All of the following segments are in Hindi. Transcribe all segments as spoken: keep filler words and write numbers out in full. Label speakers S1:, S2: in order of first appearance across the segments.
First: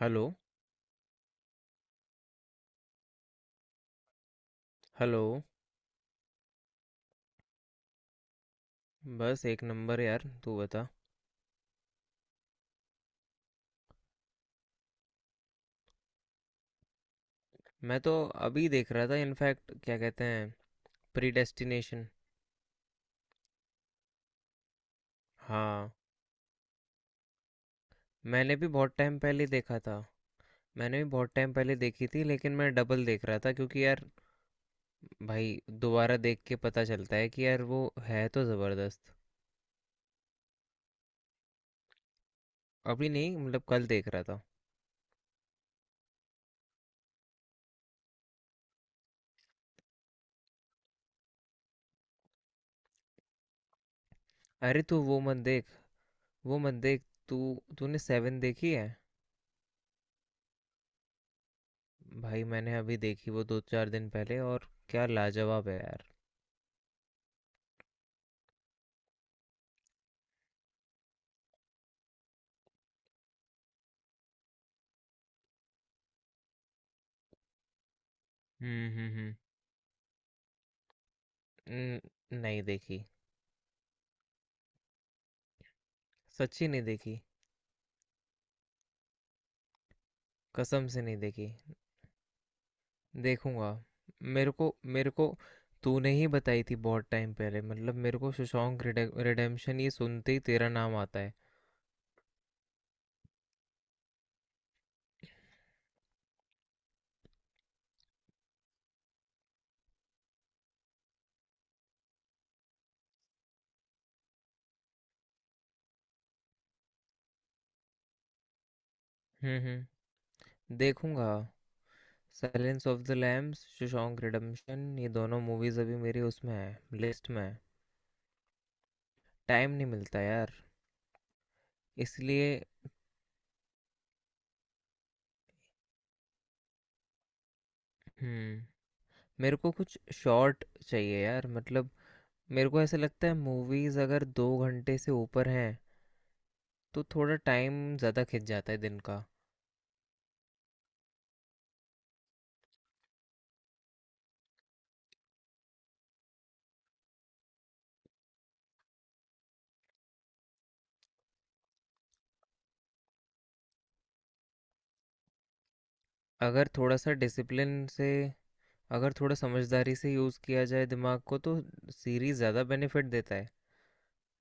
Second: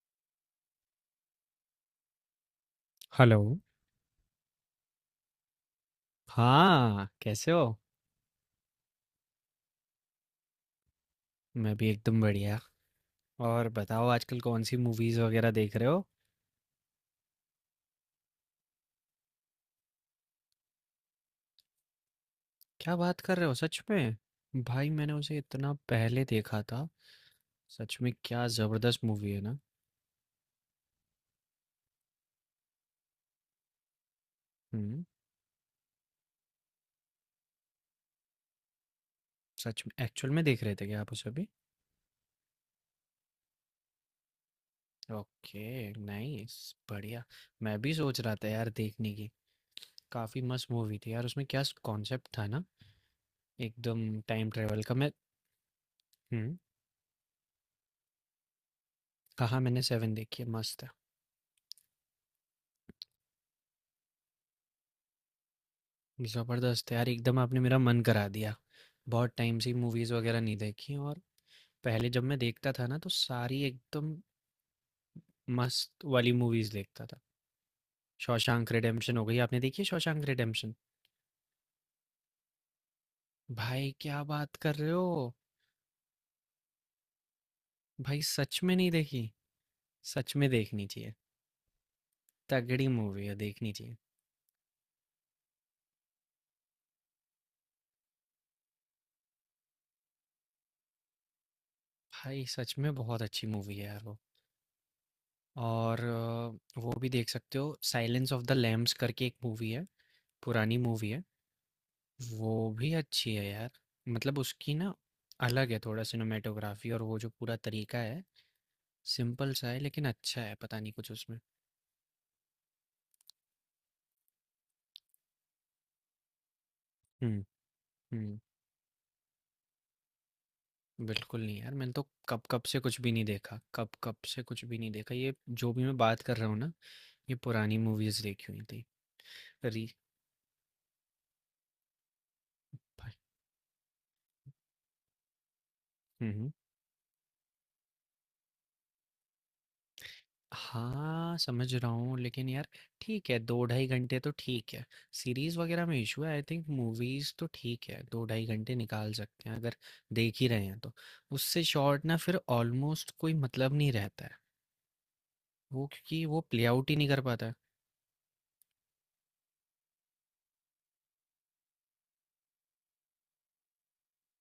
S1: हेलो।
S2: हेलो।
S1: हेलो।
S2: हाँ, कैसे हो?
S1: बस एक नंबर यार, तू बता।
S2: मैं भी एकदम बढ़िया। और बताओ आजकल कौन सी मूवीज वगैरह देख रहे हो?
S1: मैं तो अभी देख रहा था, इनफैक्ट क्या कहते हैं, प्रीडेस्टिनेशन।
S2: क्या बात कर रहे हो सच में। भाई मैंने उसे इतना
S1: हाँ,
S2: पहले देखा था। सच में क्या
S1: मैंने भी बहुत
S2: जबरदस्त
S1: टाइम
S2: मूवी है
S1: पहले
S2: ना।
S1: देखा था। मैंने भी बहुत टाइम पहले देखी थी, लेकिन मैं डबल देख रहा था क्योंकि यार
S2: हम्म।
S1: भाई, दोबारा देख के पता चलता है कि यार वो है तो ज़बरदस्त।
S2: सच में एक्चुअल में देख रहे थे क्या आप उसे भी?
S1: अभी नहीं, मतलब कल देख रहा था।
S2: Okay, nice. बढ़िया। मैं भी सोच रहा था यार देखने की। काफी मस्त मूवी थी यार, उसमें क्या कॉन्सेप्ट था ना, एकदम टाइम ट्रेवल
S1: अरे,
S2: का।
S1: तू
S2: मैं
S1: वो मत देख,
S2: हम्म।
S1: वो मत देख। तू तूने सेवन देखी है?
S2: हाँ हाँ, मैंने सेवन देखी है, मस्त है।
S1: भाई, मैंने अभी देखी वो, दो चार दिन पहले, और क्या लाजवाब है यार।
S2: ज़बरदस्त यार एकदम, आपने मेरा मन करा दिया। बहुत टाइम से मूवीज़ वगैरह नहीं देखी। और पहले जब मैं देखता था ना तो सारी एकदम मस्त वाली मूवीज़ देखता था। शॉशैंक
S1: हम्म। हम्म।
S2: रिडेम्पशन हो
S1: हम्म।
S2: गई, आपने देखी है शॉशैंक रिडेम्पशन?
S1: न- नहीं देखी।
S2: भाई क्या बात कर रहे हो।
S1: सच्ची नहीं देखी।
S2: भाई सच में नहीं देखी? सच में देखनी
S1: कसम से
S2: चाहिए।
S1: नहीं देखी।
S2: तगड़ी मूवी है,
S1: देखूंगा।
S2: देखनी चाहिए।
S1: मेरे को मेरे को तूने ही बताई थी बहुत टाइम पहले, मतलब मेरे को शशांक रिडेम्पशन ये सुनते ही तेरा नाम आता है।
S2: भाई सच में बहुत अच्छी मूवी है यार वो। और अ, वो भी देख सकते हो, साइलेंस ऑफ द लैम्स करके एक मूवी है। पुरानी मूवी है। वो भी अच्छी है यार। मतलब उसकी ना अलग है थोड़ा सिनेमेटोग्राफी, और वो जो पूरा तरीका है सिंपल
S1: हम्म।
S2: सा है,
S1: हम्म।
S2: लेकिन अच्छा है, पता नहीं कुछ
S1: देखूंगा।
S2: उसमें।
S1: Silence of the lambs, Shawshank redemption, ये दोनों मूवीज अभी मेरी उसमें है, लिस्ट में
S2: हम्म
S1: है।
S2: हम्म।
S1: टाइम नहीं मिलता यार,
S2: बिल्कुल नहीं यार, मैंने तो कब
S1: इसलिए।
S2: कब से कुछ भी नहीं देखा, कब कब से कुछ भी नहीं देखा। ये जो भी मैं बात कर रहा हूँ ना ये पुरानी मूवीज देखी
S1: हम्म।
S2: हुई थी।
S1: मेरे को
S2: री
S1: कुछ शॉर्ट चाहिए यार, मतलब मेरे को ऐसा
S2: भाई।
S1: लगता है मूवीज अगर दो घंटे से ऊपर हैं
S2: हम्म।
S1: तो थोड़ा टाइम ज़्यादा खिंच जाता है दिन का।
S2: हाँ, समझ रहा हूँ, लेकिन यार ठीक है, दो ढाई घंटे तो ठीक है। सीरीज़ वग़ैरह में इश्यू है आई थिंक, मूवीज़ तो ठीक है, दो ढाई घंटे निकाल सकते हैं अगर देख ही रहे हैं तो। उससे शॉर्ट ना फिर ऑलमोस्ट कोई मतलब नहीं रहता है, वो क्योंकि वो प्ले
S1: अगर
S2: आउट ही
S1: थोड़ा
S2: नहीं
S1: सा
S2: कर पाता है।
S1: डिसिप्लिन से, अगर थोड़ा समझदारी से यूज़ किया जाए दिमाग को तो सीरीज़ ज़्यादा बेनिफिट देता है।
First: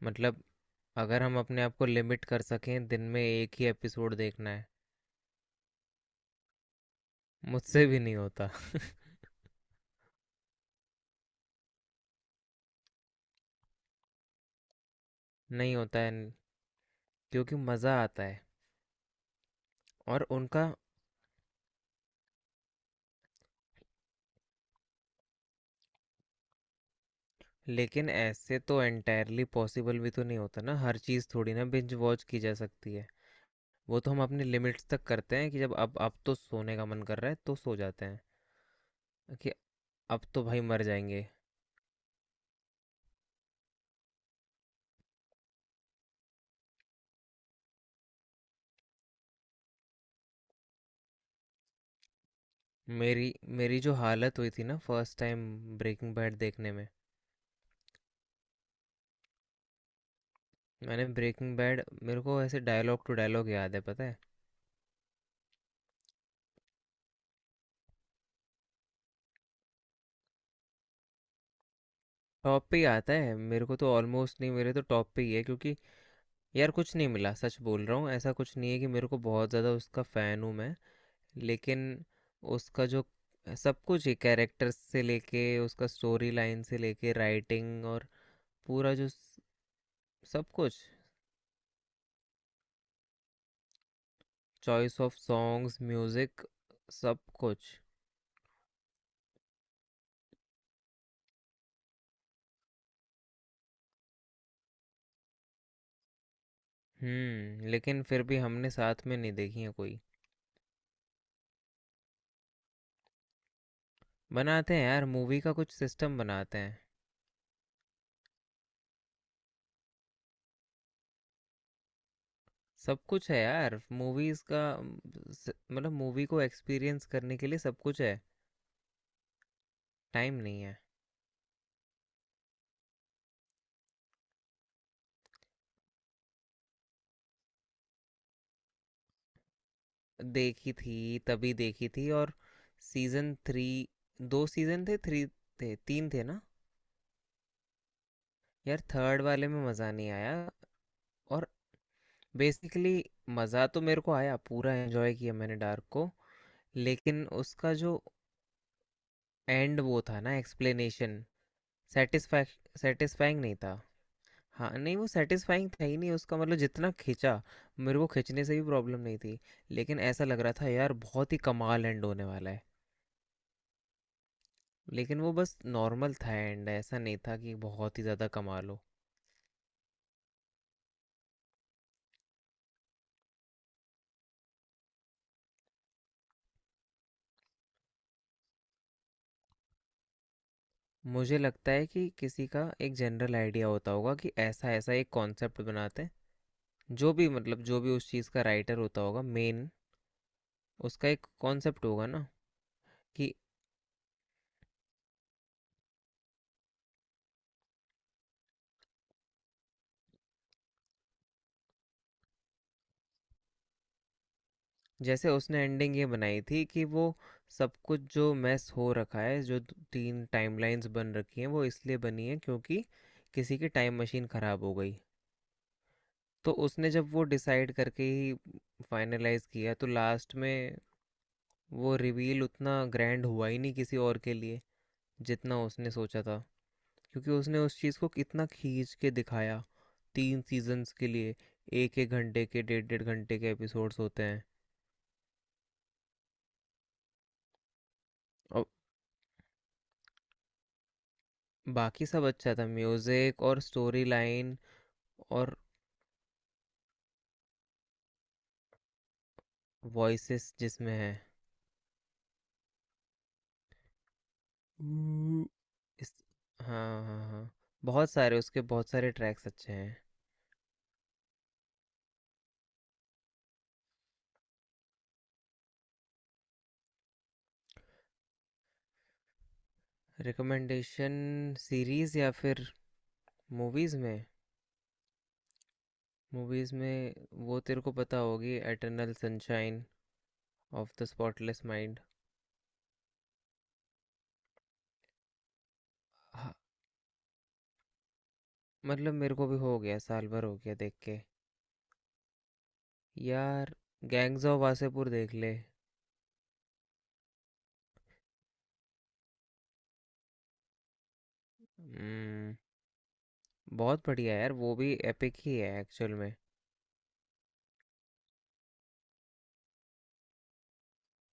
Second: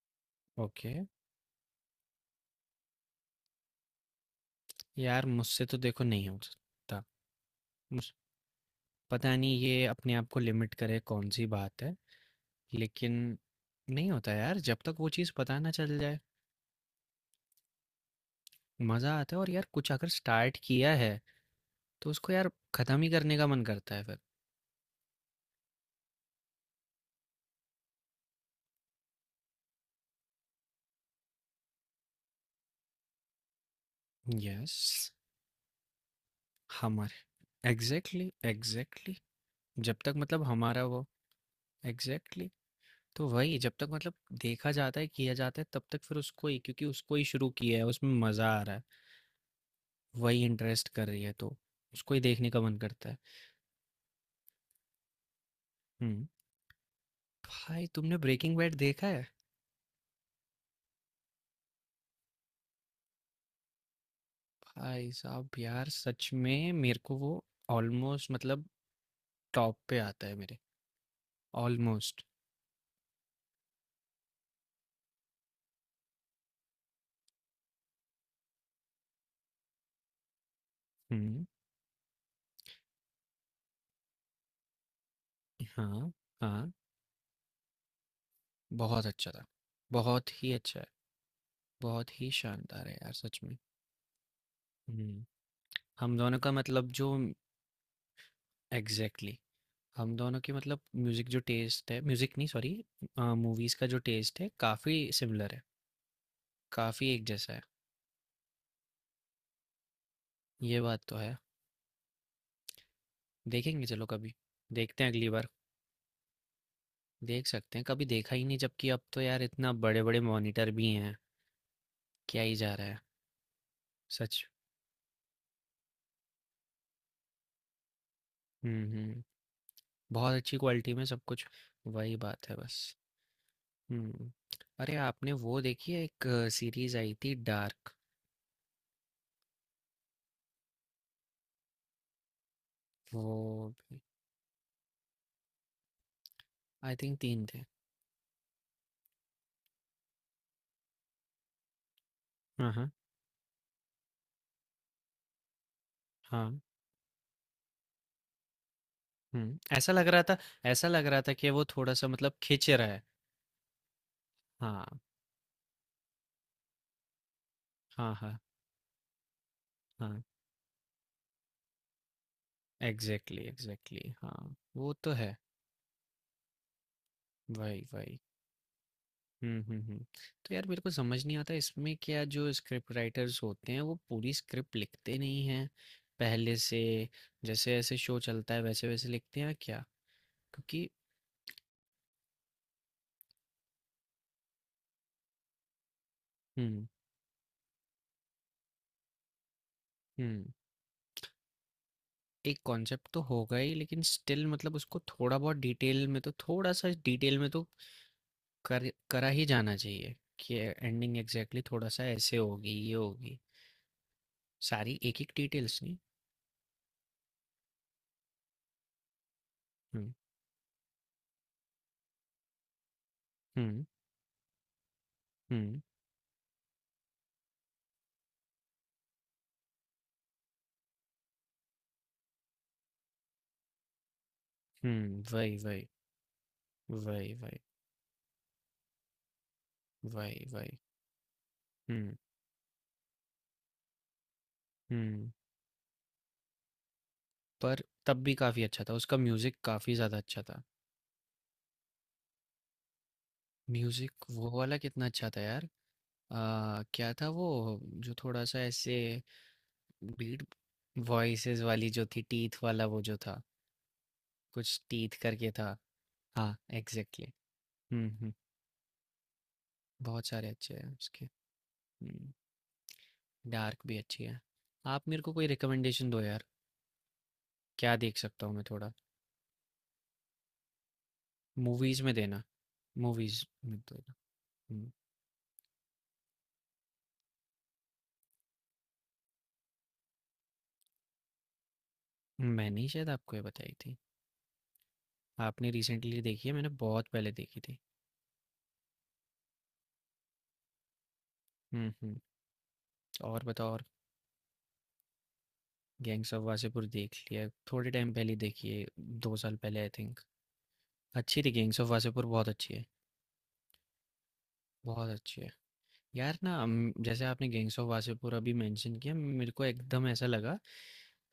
S1: मतलब,
S2: ओके,
S1: अगर हम अपने आप को लिमिट कर सकें दिन में एक ही एपिसोड देखना है।
S2: यार मुझसे तो देखो नहीं हो सकता।
S1: मुझसे भी
S2: मुझ
S1: नहीं होता।
S2: पता नहीं ये अपने आप को लिमिट करे कौन-सी बात है, लेकिन नहीं होता यार जब तक वो चीज़ पता ना
S1: नहीं
S2: चल
S1: होता है,
S2: जाए,
S1: क्योंकि मज़ा आता है।
S2: मज़ा आता है। और यार कुछ अगर
S1: और
S2: स्टार्ट
S1: उनका,
S2: किया है तो उसको यार खत्म ही करने का मन करता है फिर।
S1: लेकिन ऐसे तो एंटायरली पॉसिबल भी तो नहीं होता ना, हर चीज़ थोड़ी ना बिंज वॉच की जा सकती है। वो तो हम अपने
S2: यस
S1: लिमिट्स तक करते हैं कि जब, अब अब तो सोने का मन कर रहा है तो
S2: हमारे
S1: सो जाते हैं,
S2: एग्जैक्टली एग्जैक्टली।
S1: कि
S2: जब तक
S1: अब
S2: मतलब
S1: तो भाई मर
S2: हमारा वो
S1: जाएंगे।
S2: एग्जैक्टली exactly, तो वही जब तक मतलब देखा जाता है किया जाता है तब तक फिर उसको ही, क्योंकि उसको ही शुरू किया है, उसमें मजा आ रहा है, वही इंटरेस्ट कर रही है, तो उसको ही देखने का मन करता है।
S1: मेरी मेरी जो हालत हुई थी ना फर्स्ट टाइम, ब्रेकिंग
S2: हम्म।
S1: बैड देखने में।
S2: भाई तुमने ब्रेकिंग बैड देखा है?
S1: मैंने ब्रेकिंग बैड, मेरे को ऐसे डायलॉग टू डायलॉग याद है, पता है।
S2: भाई साहब यार, सच में मेरे को वो ऑलमोस्ट मतलब टॉप पे आता है मेरे, ऑलमोस्ट।
S1: टॉप पे ही आता है मेरे को, तो ऑलमोस्ट नहीं, मेरे तो टॉप पे ही है, क्योंकि यार कुछ नहीं मिला, सच बोल रहा हूँ, ऐसा कुछ नहीं है कि मेरे को बहुत ज़्यादा उसका फ़ैन हूँ मैं,
S2: हम्म।
S1: लेकिन उसका जो सब कुछ ही, कैरेक्टर्स से लेके, उसका
S2: हाँ
S1: स्टोरी लाइन
S2: हाँ,
S1: से लेके, राइटिंग, और पूरा
S2: बहुत
S1: जो
S2: अच्छा
S1: स-
S2: था। बहुत
S1: सब
S2: ही
S1: कुछ,
S2: अच्छा है। बहुत ही शानदार है यार सच में।
S1: चॉइस ऑफ
S2: हुँ।
S1: सॉन्ग्स,
S2: हम दोनों
S1: म्यूज़िक,
S2: का मतलब जो
S1: सब कुछ।
S2: एग्ज़ैक्टली, हम दोनों की मतलब म्यूज़िक जो टेस्ट है, म्यूज़िक नहीं सॉरी, अ, मूवीज़ का जो टेस्ट है काफ़ी सिमिलर है। काफ़ी एक जैसा है।
S1: हम्म। लेकिन फिर भी हमने साथ में नहीं देखी है कोई।
S2: ये बात तो है। देखेंगे चलो कभी।
S1: बनाते हैं
S2: देखते
S1: यार
S2: हैं अगली
S1: मूवी
S2: बार।
S1: का कुछ सिस्टम, बनाते हैं।
S2: देख सकते हैं। कभी देखा ही नहीं, जबकि अब तो यार इतना बड़े-बड़े मॉनिटर भी हैं। क्या ही जा रहा है।
S1: सब कुछ है यार मूवीज
S2: सच।
S1: का, अम, स- मतलब मूवी को एक्सपीरियंस करने के लिए सब कुछ है।
S2: हुँ, हुँ। बहुत
S1: टाइम
S2: अच्छी
S1: नहीं है।
S2: क्वालिटी में सब कुछ। वही बात है बस। हुँ। अरे आपने वो देखी है, एक सीरीज़ आई थी डार्क?
S1: देखी थी, तभी देखी थी, और सीजन थ्री,
S2: वो
S1: दो सीजन थे, थ्री थे, तीन थे ना।
S2: आई थिंक तीन थे।
S1: यार थर्ड वाले में मज़ा नहीं आया, और
S2: हाँ, हाँ।
S1: बेसिकली मज़ा तो मेरे को आया, पूरा एंजॉय किया मैंने डार्क को।
S2: हाँ।
S1: लेकिन उसका जो
S2: हुँ,
S1: एंड
S2: ऐसा
S1: वो
S2: लग
S1: था
S2: रहा
S1: ना,
S2: था। ऐसा लग
S1: एक्सप्लेनेशन,
S2: रहा था कि वो थोड़ा-सा मतलब खींच
S1: सेटिस्फैक्श
S2: रहा है।
S1: सेटिस्फाइंग नहीं था। हाँ, नहीं,
S2: हाँ,
S1: वो सेटिस्फाइंग था ही नहीं उसका, मतलब जितना खींचा, मेरे को
S2: हाँ, हाँ,
S1: खींचने से भी प्रॉब्लम नहीं थी, लेकिन
S2: हाँ।
S1: ऐसा लग रहा था यार बहुत ही कमाल एंड होने वाला है।
S2: एग्ज़ैक्टली, एग्ज़ैक्टली हाँ, वो तो
S1: लेकिन वो
S2: है।
S1: बस नॉर्मल था एंड, ऐसा नहीं था कि
S2: वही,
S1: बहुत ही
S2: वही।
S1: ज़्यादा कमाल हो।
S2: हुँ, हुँ, हुँ। तो यार मेरे को समझ नहीं आता इसमें, क्या जो स्क्रिप्ट राइटर्स होते हैं वो पूरी स्क्रिप्ट लिखते नहीं हैं पहले से, जैसे-जैसे शो चलता है वैसे-वैसे लिखते हैं या क्या? क्योंकि
S1: मुझे लगता है कि किसी का एक जनरल आइडिया होता होगा कि ऐसा ऐसा एक कॉन्सेप्ट बनाते हैं,
S2: हुँ,
S1: जो भी मतलब जो भी उस चीज़ का राइटर होता होगा मेन,
S2: हुँ।
S1: उसका एक कॉन्सेप्ट होगा ना,
S2: एक कॉन्सेप्ट तो
S1: कि
S2: होगा ही, लेकिन स्टिल मतलब उसको थोड़ा बहुत डिटेल में तो, थोड़ा सा डिटेल में तो कर करा ही जाना चाहिए, कि एंडिंग एग्जैक्टली थोड़ा सा ऐसे होगी, ये होगी, सारी एक
S1: जैसे
S2: एक
S1: उसने
S2: डिटेल्स
S1: एंडिंग
S2: नहीं।
S1: ये बनाई थी कि वो सब कुछ जो मैस हो रखा है, जो द-
S2: हम्म
S1: तीन टाइमलाइंस बन रखी हैं, वो इसलिए बनी है क्योंकि किसी की
S2: हम्म
S1: टाइम मशीन ख़राब हो गई।
S2: हम्म।
S1: तो उसने जब वो डिसाइड करके ही फाइनलाइज किया, तो लास्ट में वो रिवील उतना ग्रैंड हुआ ही नहीं किसी और के लिए,
S2: हम्म वही
S1: जितना
S2: वही,
S1: उसने सोचा था, क्योंकि
S2: वही वही,
S1: उसने उस चीज़ को कितना खींच के दिखाया, तीन
S2: वही वही।
S1: सीजन्स के लिए, एक एक
S2: हम्म
S1: घंटे के, डेढ़ डेढ़ घंटे के एपिसोड्स होते हैं।
S2: हम्म। पर तब भी काफी
S1: और
S2: अच्छा था, उसका म्यूजिक काफी ज्यादा अच्छा था।
S1: बाकी सब अच्छा था, म्यूज़िक और स्टोरी
S2: म्यूजिक वो
S1: लाइन
S2: वाला कितना अच्छा था
S1: और
S2: यार। आ, क्या था वो, जो थोड़ा सा ऐसे बीट,
S1: वॉइसेस जिसमें है।
S2: वॉइसेस वाली जो थी, टीथ वाला वो जो था, कुछ टीथ
S1: हम्म,
S2: करके था।
S1: इस।
S2: हाँ
S1: हाँ हाँ
S2: एग्जैक्टली।
S1: हाँ,
S2: हम्म
S1: बहुत
S2: हम्म।
S1: सारे उसके, बहुत सारे ट्रैक्स अच्छे हैं।
S2: बहुत सारे अच्छे हैं उसके। हम्म। डार्क भी अच्छी है। आप मेरे को कोई रिकमेंडेशन दो यार, क्या देख सकता हूँ मैं थोड़ा?
S1: रिकमेंडेशन?
S2: मूवीज में
S1: सीरीज़ या
S2: देना,
S1: फिर
S2: मूवीज में तो
S1: मूवीज़
S2: देना।
S1: में?
S2: हम्म,
S1: मूवीज़ में, वो तेरे को पता होगी, eternal sunshine of the spotless mind.
S2: मैंने ही शायद आपको ये बताई थी। आपने रिसेंटली देखी है, मैंने बहुत पहले देखी थी।
S1: मतलब मेरे को भी हो गया, साल भर हो गया देख के।
S2: हम्म हम्म। और बताओ
S1: यार,
S2: और।
S1: गैंग्स ऑफ वासेपुर देख ले।
S2: गैंग्स ऑफ वासेपुर देख लिया, थोड़े टाइम पहले देखी है, दो साल पहले आई थिंक। अच्छी थी गैंग्स ऑफ वासेपुर, बहुत
S1: हम्म,
S2: अच्छी है।
S1: बहुत बढ़िया है यार, वो भी
S2: बहुत
S1: एपिक
S2: अच्छी है
S1: ही है एक्चुअल में।
S2: यार ना। हम- जैसे आपने गैंग्स ऑफ वासेपुर अभी मेंशन किया, मेरे को एकदम ऐसा लगा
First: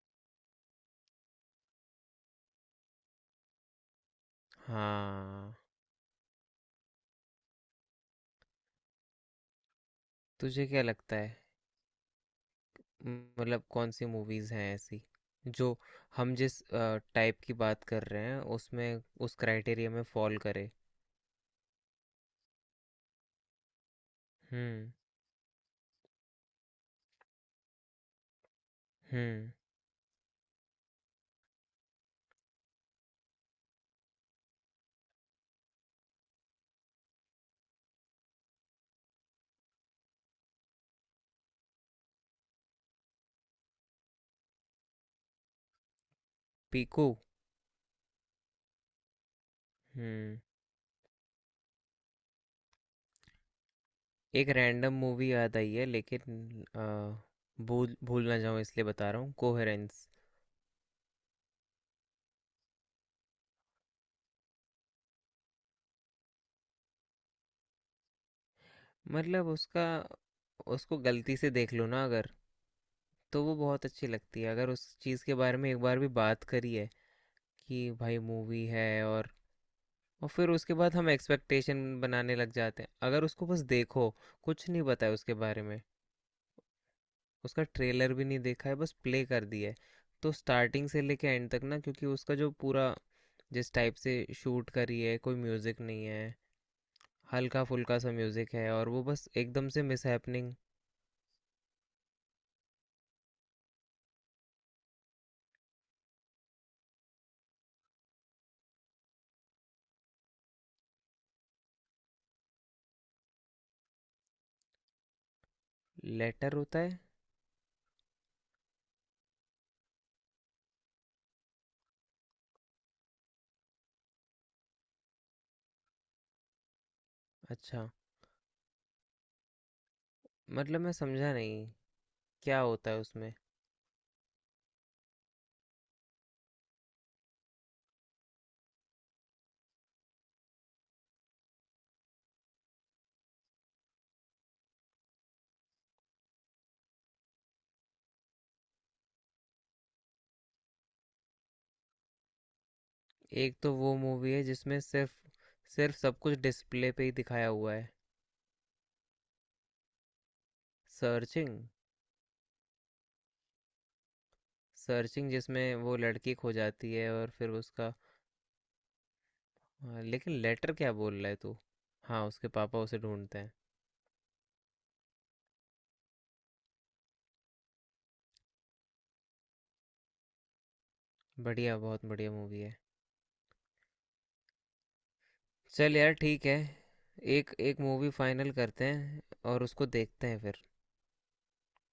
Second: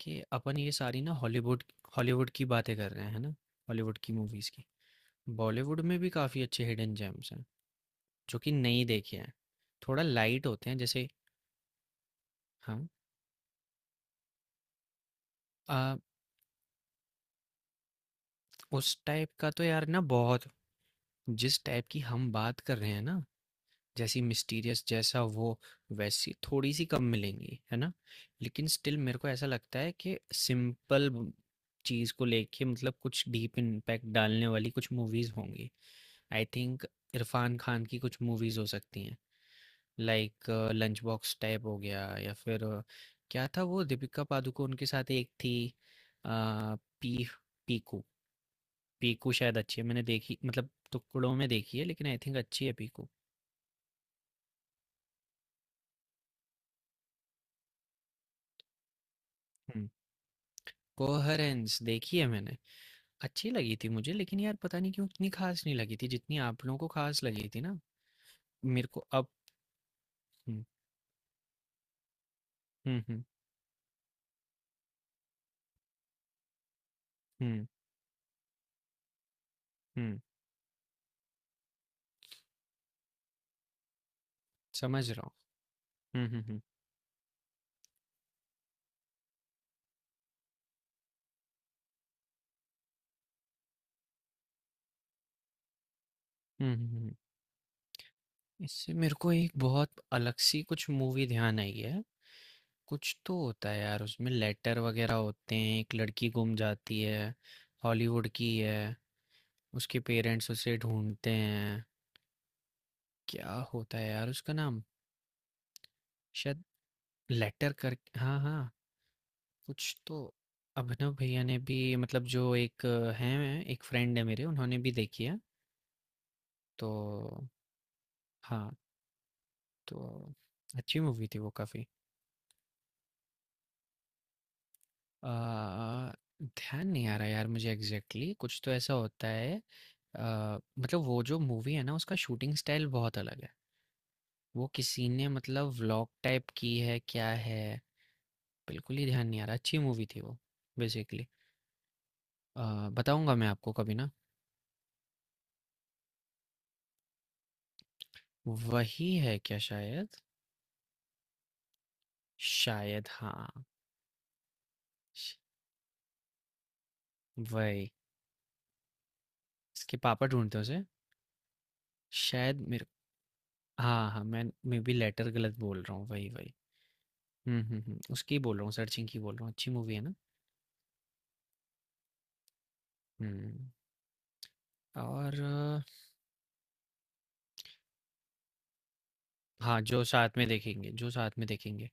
S2: कि अपन ये सारी ना हॉलीवुड, हॉलीवुड की बातें कर रहे हैं, है ना, हॉलीवुड की मूवीज की।
S1: हाँ।
S2: बॉलीवुड में भी काफी अच्छे हिडन जेम्स हैं जो कि नहीं देखे हैं, थोड़ा लाइट
S1: तुझे
S2: होते हैं
S1: क्या
S2: जैसे।
S1: लगता है
S2: हाँ।
S1: म- मतलब कौन सी मूवीज़ हैं ऐसी जो,
S2: आ,
S1: हम जिस टाइप की बात कर रहे हैं
S2: उस
S1: उसमें,
S2: टाइप
S1: उस
S2: का तो यार
S1: क्राइटेरिया
S2: ना
S1: में फॉल
S2: बहुत,
S1: करे।
S2: जिस टाइप की हम बात कर रहे हैं ना, जैसी मिस्टीरियस
S1: हम्म।
S2: जैसा वो, वैसी थोड़ी सी कम मिलेंगी है ना। लेकिन स्टिल मेरे को ऐसा
S1: हम्म।
S2: लगता है कि सिंपल चीज को लेके मतलब कुछ डीप इम्पैक्ट डालने वाली कुछ मूवीज होंगी आई थिंक। इरफान खान की कुछ मूवीज हो सकती हैं, लाइक लंच बॉक्स टाइप हो गया, या फिर अ, क्या था वो दीपिका पादुकोण के साथ एक थी, अ,
S1: पीकू।
S2: पी पीकू। पीकू शायद अच्छी है, मैंने देखी
S1: हम्म।
S2: मतलब टुकड़ों में देखी है, लेकिन आई थिंक अच्छी है पीकू।
S1: एक रैंडम मूवी याद आई है, लेकिन अ, भूल भूल ना जाऊँ इसलिए बता रहा हूँ,
S2: हम्म।
S1: कोहेरेंस।
S2: कोहरेंस देखी है मैंने, अच्छी लगी थी मुझे, लेकिन यार पता नहीं क्यों उतनी ख़ास नहीं लगी थी, जितनी आप लोगों को ख़ास लगी थी ना। मेरे को अब
S1: मतलब उसका,
S2: हुँ,
S1: उसको गलती से देख लो ना अगर,
S2: हुँ, हुँ,
S1: तो वो बहुत अच्छी लगती है। अगर उस चीज़ के बारे में एक बार भी बात करी है
S2: हुँ,
S1: कि भाई मूवी है, और
S2: हुँ,
S1: और फिर उसके बाद हम एक्सपेक्टेशन बनाने लग जाते हैं। अगर उसको बस देखो, कुछ नहीं पता
S2: समझ
S1: है
S2: रहा
S1: उसके बारे में,
S2: हूँ। हुँ, हुँ, हुँ,
S1: उसका ट्रेलर भी नहीं देखा है, बस प्ले कर दिया है, तो स्टार्टिंग से लेके एंड तक ना, क्योंकि उसका जो पूरा, जिस टाइप से शूट करी है, कोई म्यूज़िक नहीं है,
S2: हुँ, हुँ, हुँ।
S1: हल्का फुल्का सा म्यूज़िक है, और
S2: इससे
S1: वो
S2: मेरे
S1: बस
S2: को एक
S1: एकदम से
S2: बहुत
S1: मिस हैपनिंग।
S2: अलग-सी कुछ मूवी ध्यान आई है। कुछ तो होता है यार उसमें, लेटर वग़ैरह होते हैं, एक लड़की गुम जाती है, हॉलीवुड की है, उसके पेरेंट्स उसे ढूँढते हैं। क्या होता है यार उसका नाम?
S1: लेटर
S2: शायद
S1: होता है।
S2: लेटर कर, हाँ, हाँ। कुछ तो अभिनव भैया ने भी, मतलब जो एक अ, हैं एक फ्रेंड है मेरे उन्होंने भी देखी है, तो
S1: अच्छा,
S2: हाँ। तो
S1: मतलब मैं
S2: अच्छी मूवी
S1: समझा
S2: थी वो
S1: नहीं,
S2: काफ़ी।
S1: क्या होता है उसमें।
S2: ध्यान नहीं आ रहा यार मुझे एग्जैक्टली exactly, कुछ तो ऐसा होता है, अ, मतलब वो जो मूवी है ना उसका शूटिंग स्टाइल बहुत अलग है, वो किसी ने मतलब व्लॉग टाइप की है क्या है। बिल्कुल ही ध्यान नहीं आ रहा, अच्छी मूवी थी वो बेसिकली। बताऊंगा मैं
S1: एक
S2: आपको
S1: तो
S2: कभी
S1: वो
S2: ना।
S1: मूवी है जिसमें सिर्फ सिर्फ सब कुछ डिस्प्ले पे ही दिखाया हुआ है,
S2: वही है क्या शायद?
S1: सर्चिंग।
S2: शायद हाँ।
S1: सर्चिंग
S2: श
S1: जिसमें वो लड़की खो जाती है, और फिर
S2: वही,
S1: उसका
S2: इसके
S1: आ,
S2: पापा
S1: लेकिन
S2: ढूँढते हैं
S1: लेटर
S2: उसे,
S1: क्या बोल रहा है तू? हाँ, उसके
S2: शायद
S1: पापा
S2: मेरे,
S1: उसे ढूंढते हैं।
S2: हाँ, हाँ, मैं, मे बी लेटर गलत बोल रहा हूँ, वही, वही। हुँ, हुँ, हुँ, उसकी बोल रहा हूँ, सर्चिंग की बोल रहा हूँ, अच्छी मूवी है ना?
S1: बढ़िया, बहुत बढ़िया मूवी है।
S2: हुँ, और
S1: चल
S2: अ,
S1: यार ठीक है, एक एक मूवी फाइनल करते हैं, और
S2: हाँ,
S1: उसको
S2: जो
S1: देखते
S2: साथ
S1: हैं
S2: में
S1: फिर।
S2: देखेंगे जो साथ में देखेंगे,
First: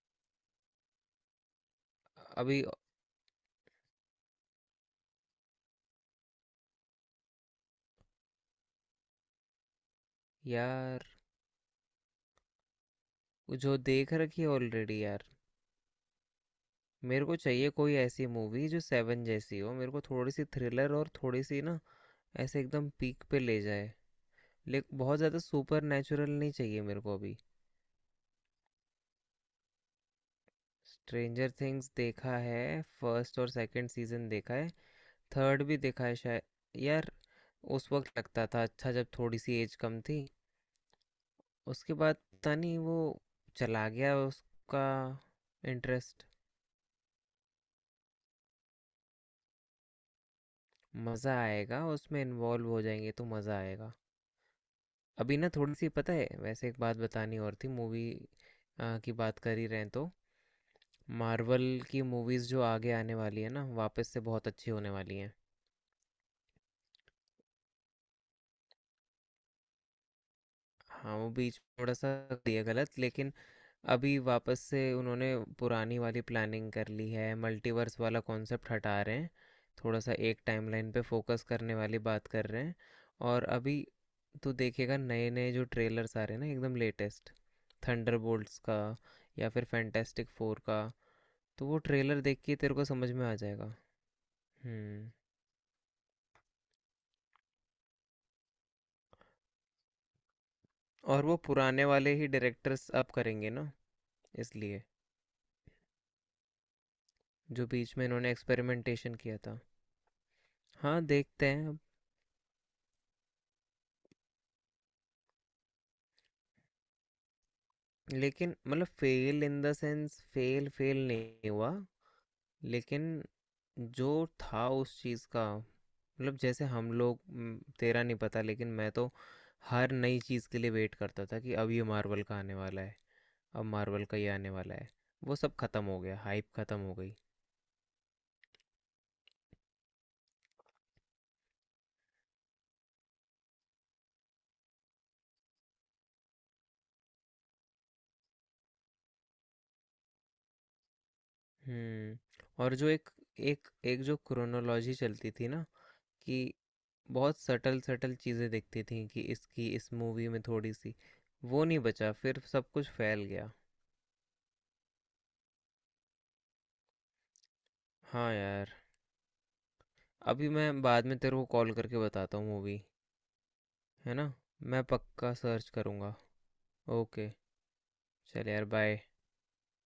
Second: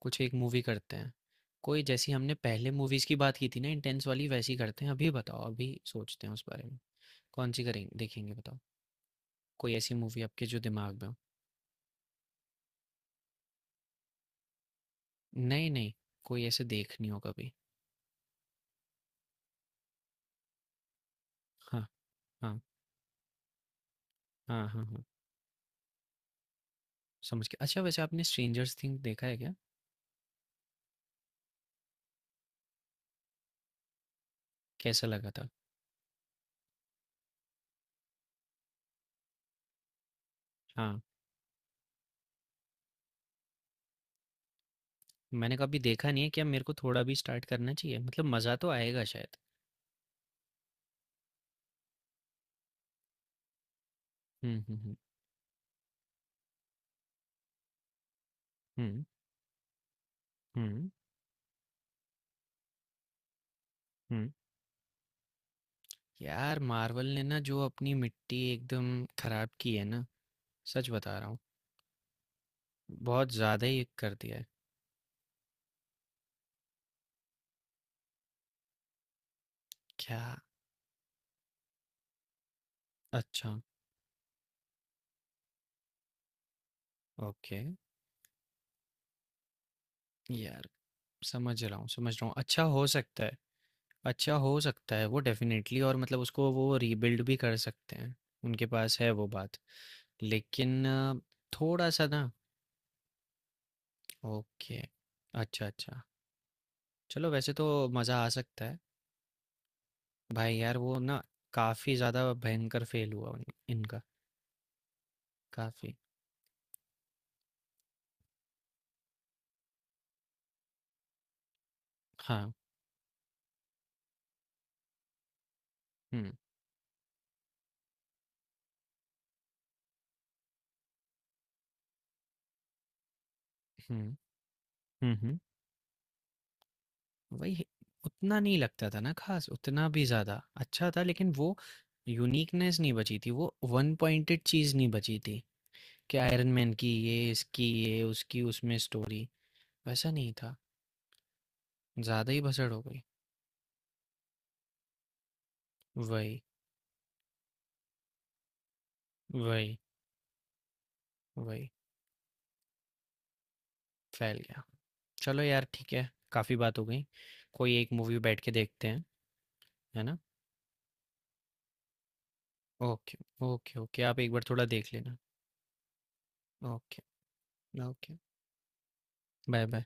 S2: कुछ एक मूवी करते हैं, कोई जैसी हमने
S1: अभी?
S2: पहले मूवीज़ की बात की थी ना इंटेंस वाली वैसी करते हैं, अभी बताओ, अभी सोचते हैं उस बारे में, कौन-सी करेंगे देखेंगे बताओ? कोई ऐसी मूवी आपके जो दिमाग
S1: यार,
S2: में हो?
S1: वो जो देख रखी है ऑलरेडी यार,
S2: नहीं, नहीं, कोई ऐसे देखनी हो
S1: मेरे को
S2: कभी।
S1: चाहिए कोई ऐसी मूवी जो सेवन जैसी हो। मेरे को थोड़ी सी थ्रिलर और थोड़ी सी ना,
S2: हाँ,
S1: ऐसे
S2: हाँ,
S1: एकदम पीक पे ले जाए,
S2: हाँ, हाँ,
S1: लेकिन
S2: हाँ।
S1: बहुत ज़्यादा सुपर नेचुरल नहीं चाहिए मेरे को अभी।
S2: समझ गया। अच्छा वैसे आपने स्ट्रेंजर्स थिंग देखा है क्या?
S1: स्ट्रेंजर थिंग्स देखा है, फर्स्ट और सेकंड सीजन देखा है,
S2: कैसा लगा था?
S1: थर्ड भी देखा है शायद यार। उस वक्त लगता था अच्छा, जब थोड़ी सी एज कम थी,
S2: हाँ,
S1: उसके बाद पता नहीं, वो चला गया उसका
S2: मैंने कभी देखा नहीं
S1: इंटरेस्ट।
S2: है, क्या मेरे को थोड़ा भी स्टार्ट करना चाहिए? मतलब मज़ा तो आएगा शायद।
S1: मज़ा आएगा, उसमें इन्वॉल्व हो जाएंगे तो मज़ा आएगा।
S2: हुँ, हुँ, हुँ।
S1: अभी ना थोड़ी सी, पता है वैसे, एक बात बतानी और थी, मूवी
S2: हुँ,
S1: की बात कर ही रहे हैं तो,
S2: हुँ,
S1: मार्वल की मूवीज़ जो आगे आने वाली है ना, वापस से
S2: हुँ।
S1: बहुत अच्छी होने वाली हैं।
S2: यार मार्वल ने ना जो अपनी मिट्टी एकदम खराब की है ना, सच
S1: हाँ
S2: बता रहा
S1: वो
S2: हूँ,
S1: बीच में थोड़ा सा दिया गलत,
S2: बहुत
S1: लेकिन
S2: ज़्यादा ही कर
S1: अभी
S2: दिया है।
S1: वापस से उन्होंने पुरानी वाली प्लानिंग कर ली है, मल्टीवर्स वाला कॉन्सेप्ट हटा रहे हैं, थोड़ा सा
S2: क्या?
S1: एक टाइमलाइन पे फोकस करने वाली बात कर रहे हैं। और
S2: अच्छा,
S1: अभी तू देखेगा नए नए जो ट्रेलर्स आ रहे हैं ना एकदम लेटेस्ट,
S2: ओके।
S1: थंडरबोल्ट्स का या फिर फैंटेस्टिक फोर
S2: यार
S1: का,
S2: समझ
S1: तो
S2: रहा
S1: वो
S2: हूँ, समझ
S1: ट्रेलर
S2: रहा हूँ।
S1: देख के
S2: अच्छा
S1: तेरे को
S2: हो
S1: समझ
S2: सकता
S1: में आ
S2: है,
S1: जाएगा।
S2: अच्छा हो सकता है
S1: हम्म।
S2: वो डेफ़िनेटली, और मतलब उसको वो रीबिल्ड भी कर सकते हैं। उनके पास है वो बात। लेकिन अ,
S1: और वो पुराने
S2: थोड़ा-सा
S1: वाले ही
S2: ना,
S1: डायरेक्टर्स अब करेंगे ना,
S2: ओके।
S1: इसलिए।
S2: अच्छा, अच्छा। चलो वैसे तो
S1: जो बीच में
S2: मज़ा आ
S1: इन्होंने
S2: सकता है।
S1: एक्सपेरिमेंटेशन किया था।
S2: भाई यार वो
S1: हाँ
S2: ना
S1: देखते हैं।
S2: काफ़ी ज़्यादा भयंकर फ़ेल हुआ, उन, इनका काफ़ी।
S1: लेकिन मतलब fail in the sense fail fail नहीं हुआ,
S2: हाँ।
S1: लेकिन जो था उस चीज़ का,
S2: हुँ,
S1: मतलब जैसे हम लोग म, तेरा नहीं पता लेकिन मैं तो हर नई चीज़ के लिए वेट करता था कि अब ये मार्वल का आने वाला है, अब मार्वल
S2: हुँ।
S1: का ये आने वाला है।
S2: हुँ,
S1: वो
S2: हुँ।
S1: सब ख़त्म हो गया, हाइप ख़त्म हो गई।
S2: वही है, उतना नहीं लगता था ना ख़ास, उतना भी ज़्यादा। अच्छा था लेकिन वो यूनिकनेस नहीं बची थी, वो वन पॉइंटेड चीज़ नहीं बची थी, कि आयरन मैन की ये, इसकी ये, उसकी उसमें स्टोरी। वैसा नहीं था। ज़्यादा ही
S1: हम्म।
S2: भसड़
S1: और
S2: हो
S1: जो
S2: गई।
S1: एक एक एक जो क्रोनोलॉजी चलती थी ना, कि
S2: वही,
S1: बहुत सटल सटल चीज़ें दिखती थी, कि इसकी
S2: वही,
S1: इस मूवी में थोड़ी सी, वो
S2: वही।
S1: नहीं बचा, फिर सब कुछ फैल गया।
S2: फैल गया। चलो यार ठीक है, काफ़ी बात हो गई, कोई एक मूवी
S1: हाँ
S2: बैठ के
S1: यार,
S2: देखते हैं, है ना?
S1: अभी मैं बाद में तेरे को कॉल करके बताता हूँ मूवी,
S2: ओके। ओके ओके,
S1: है
S2: आप
S1: ना?
S2: एक बार थोड़ा
S1: मैं
S2: देख लेना।
S1: पक्का सर्च करूँगा।
S2: ओके।
S1: ओके।
S2: ओके।
S1: चल यार बाय।
S2: Bye bye.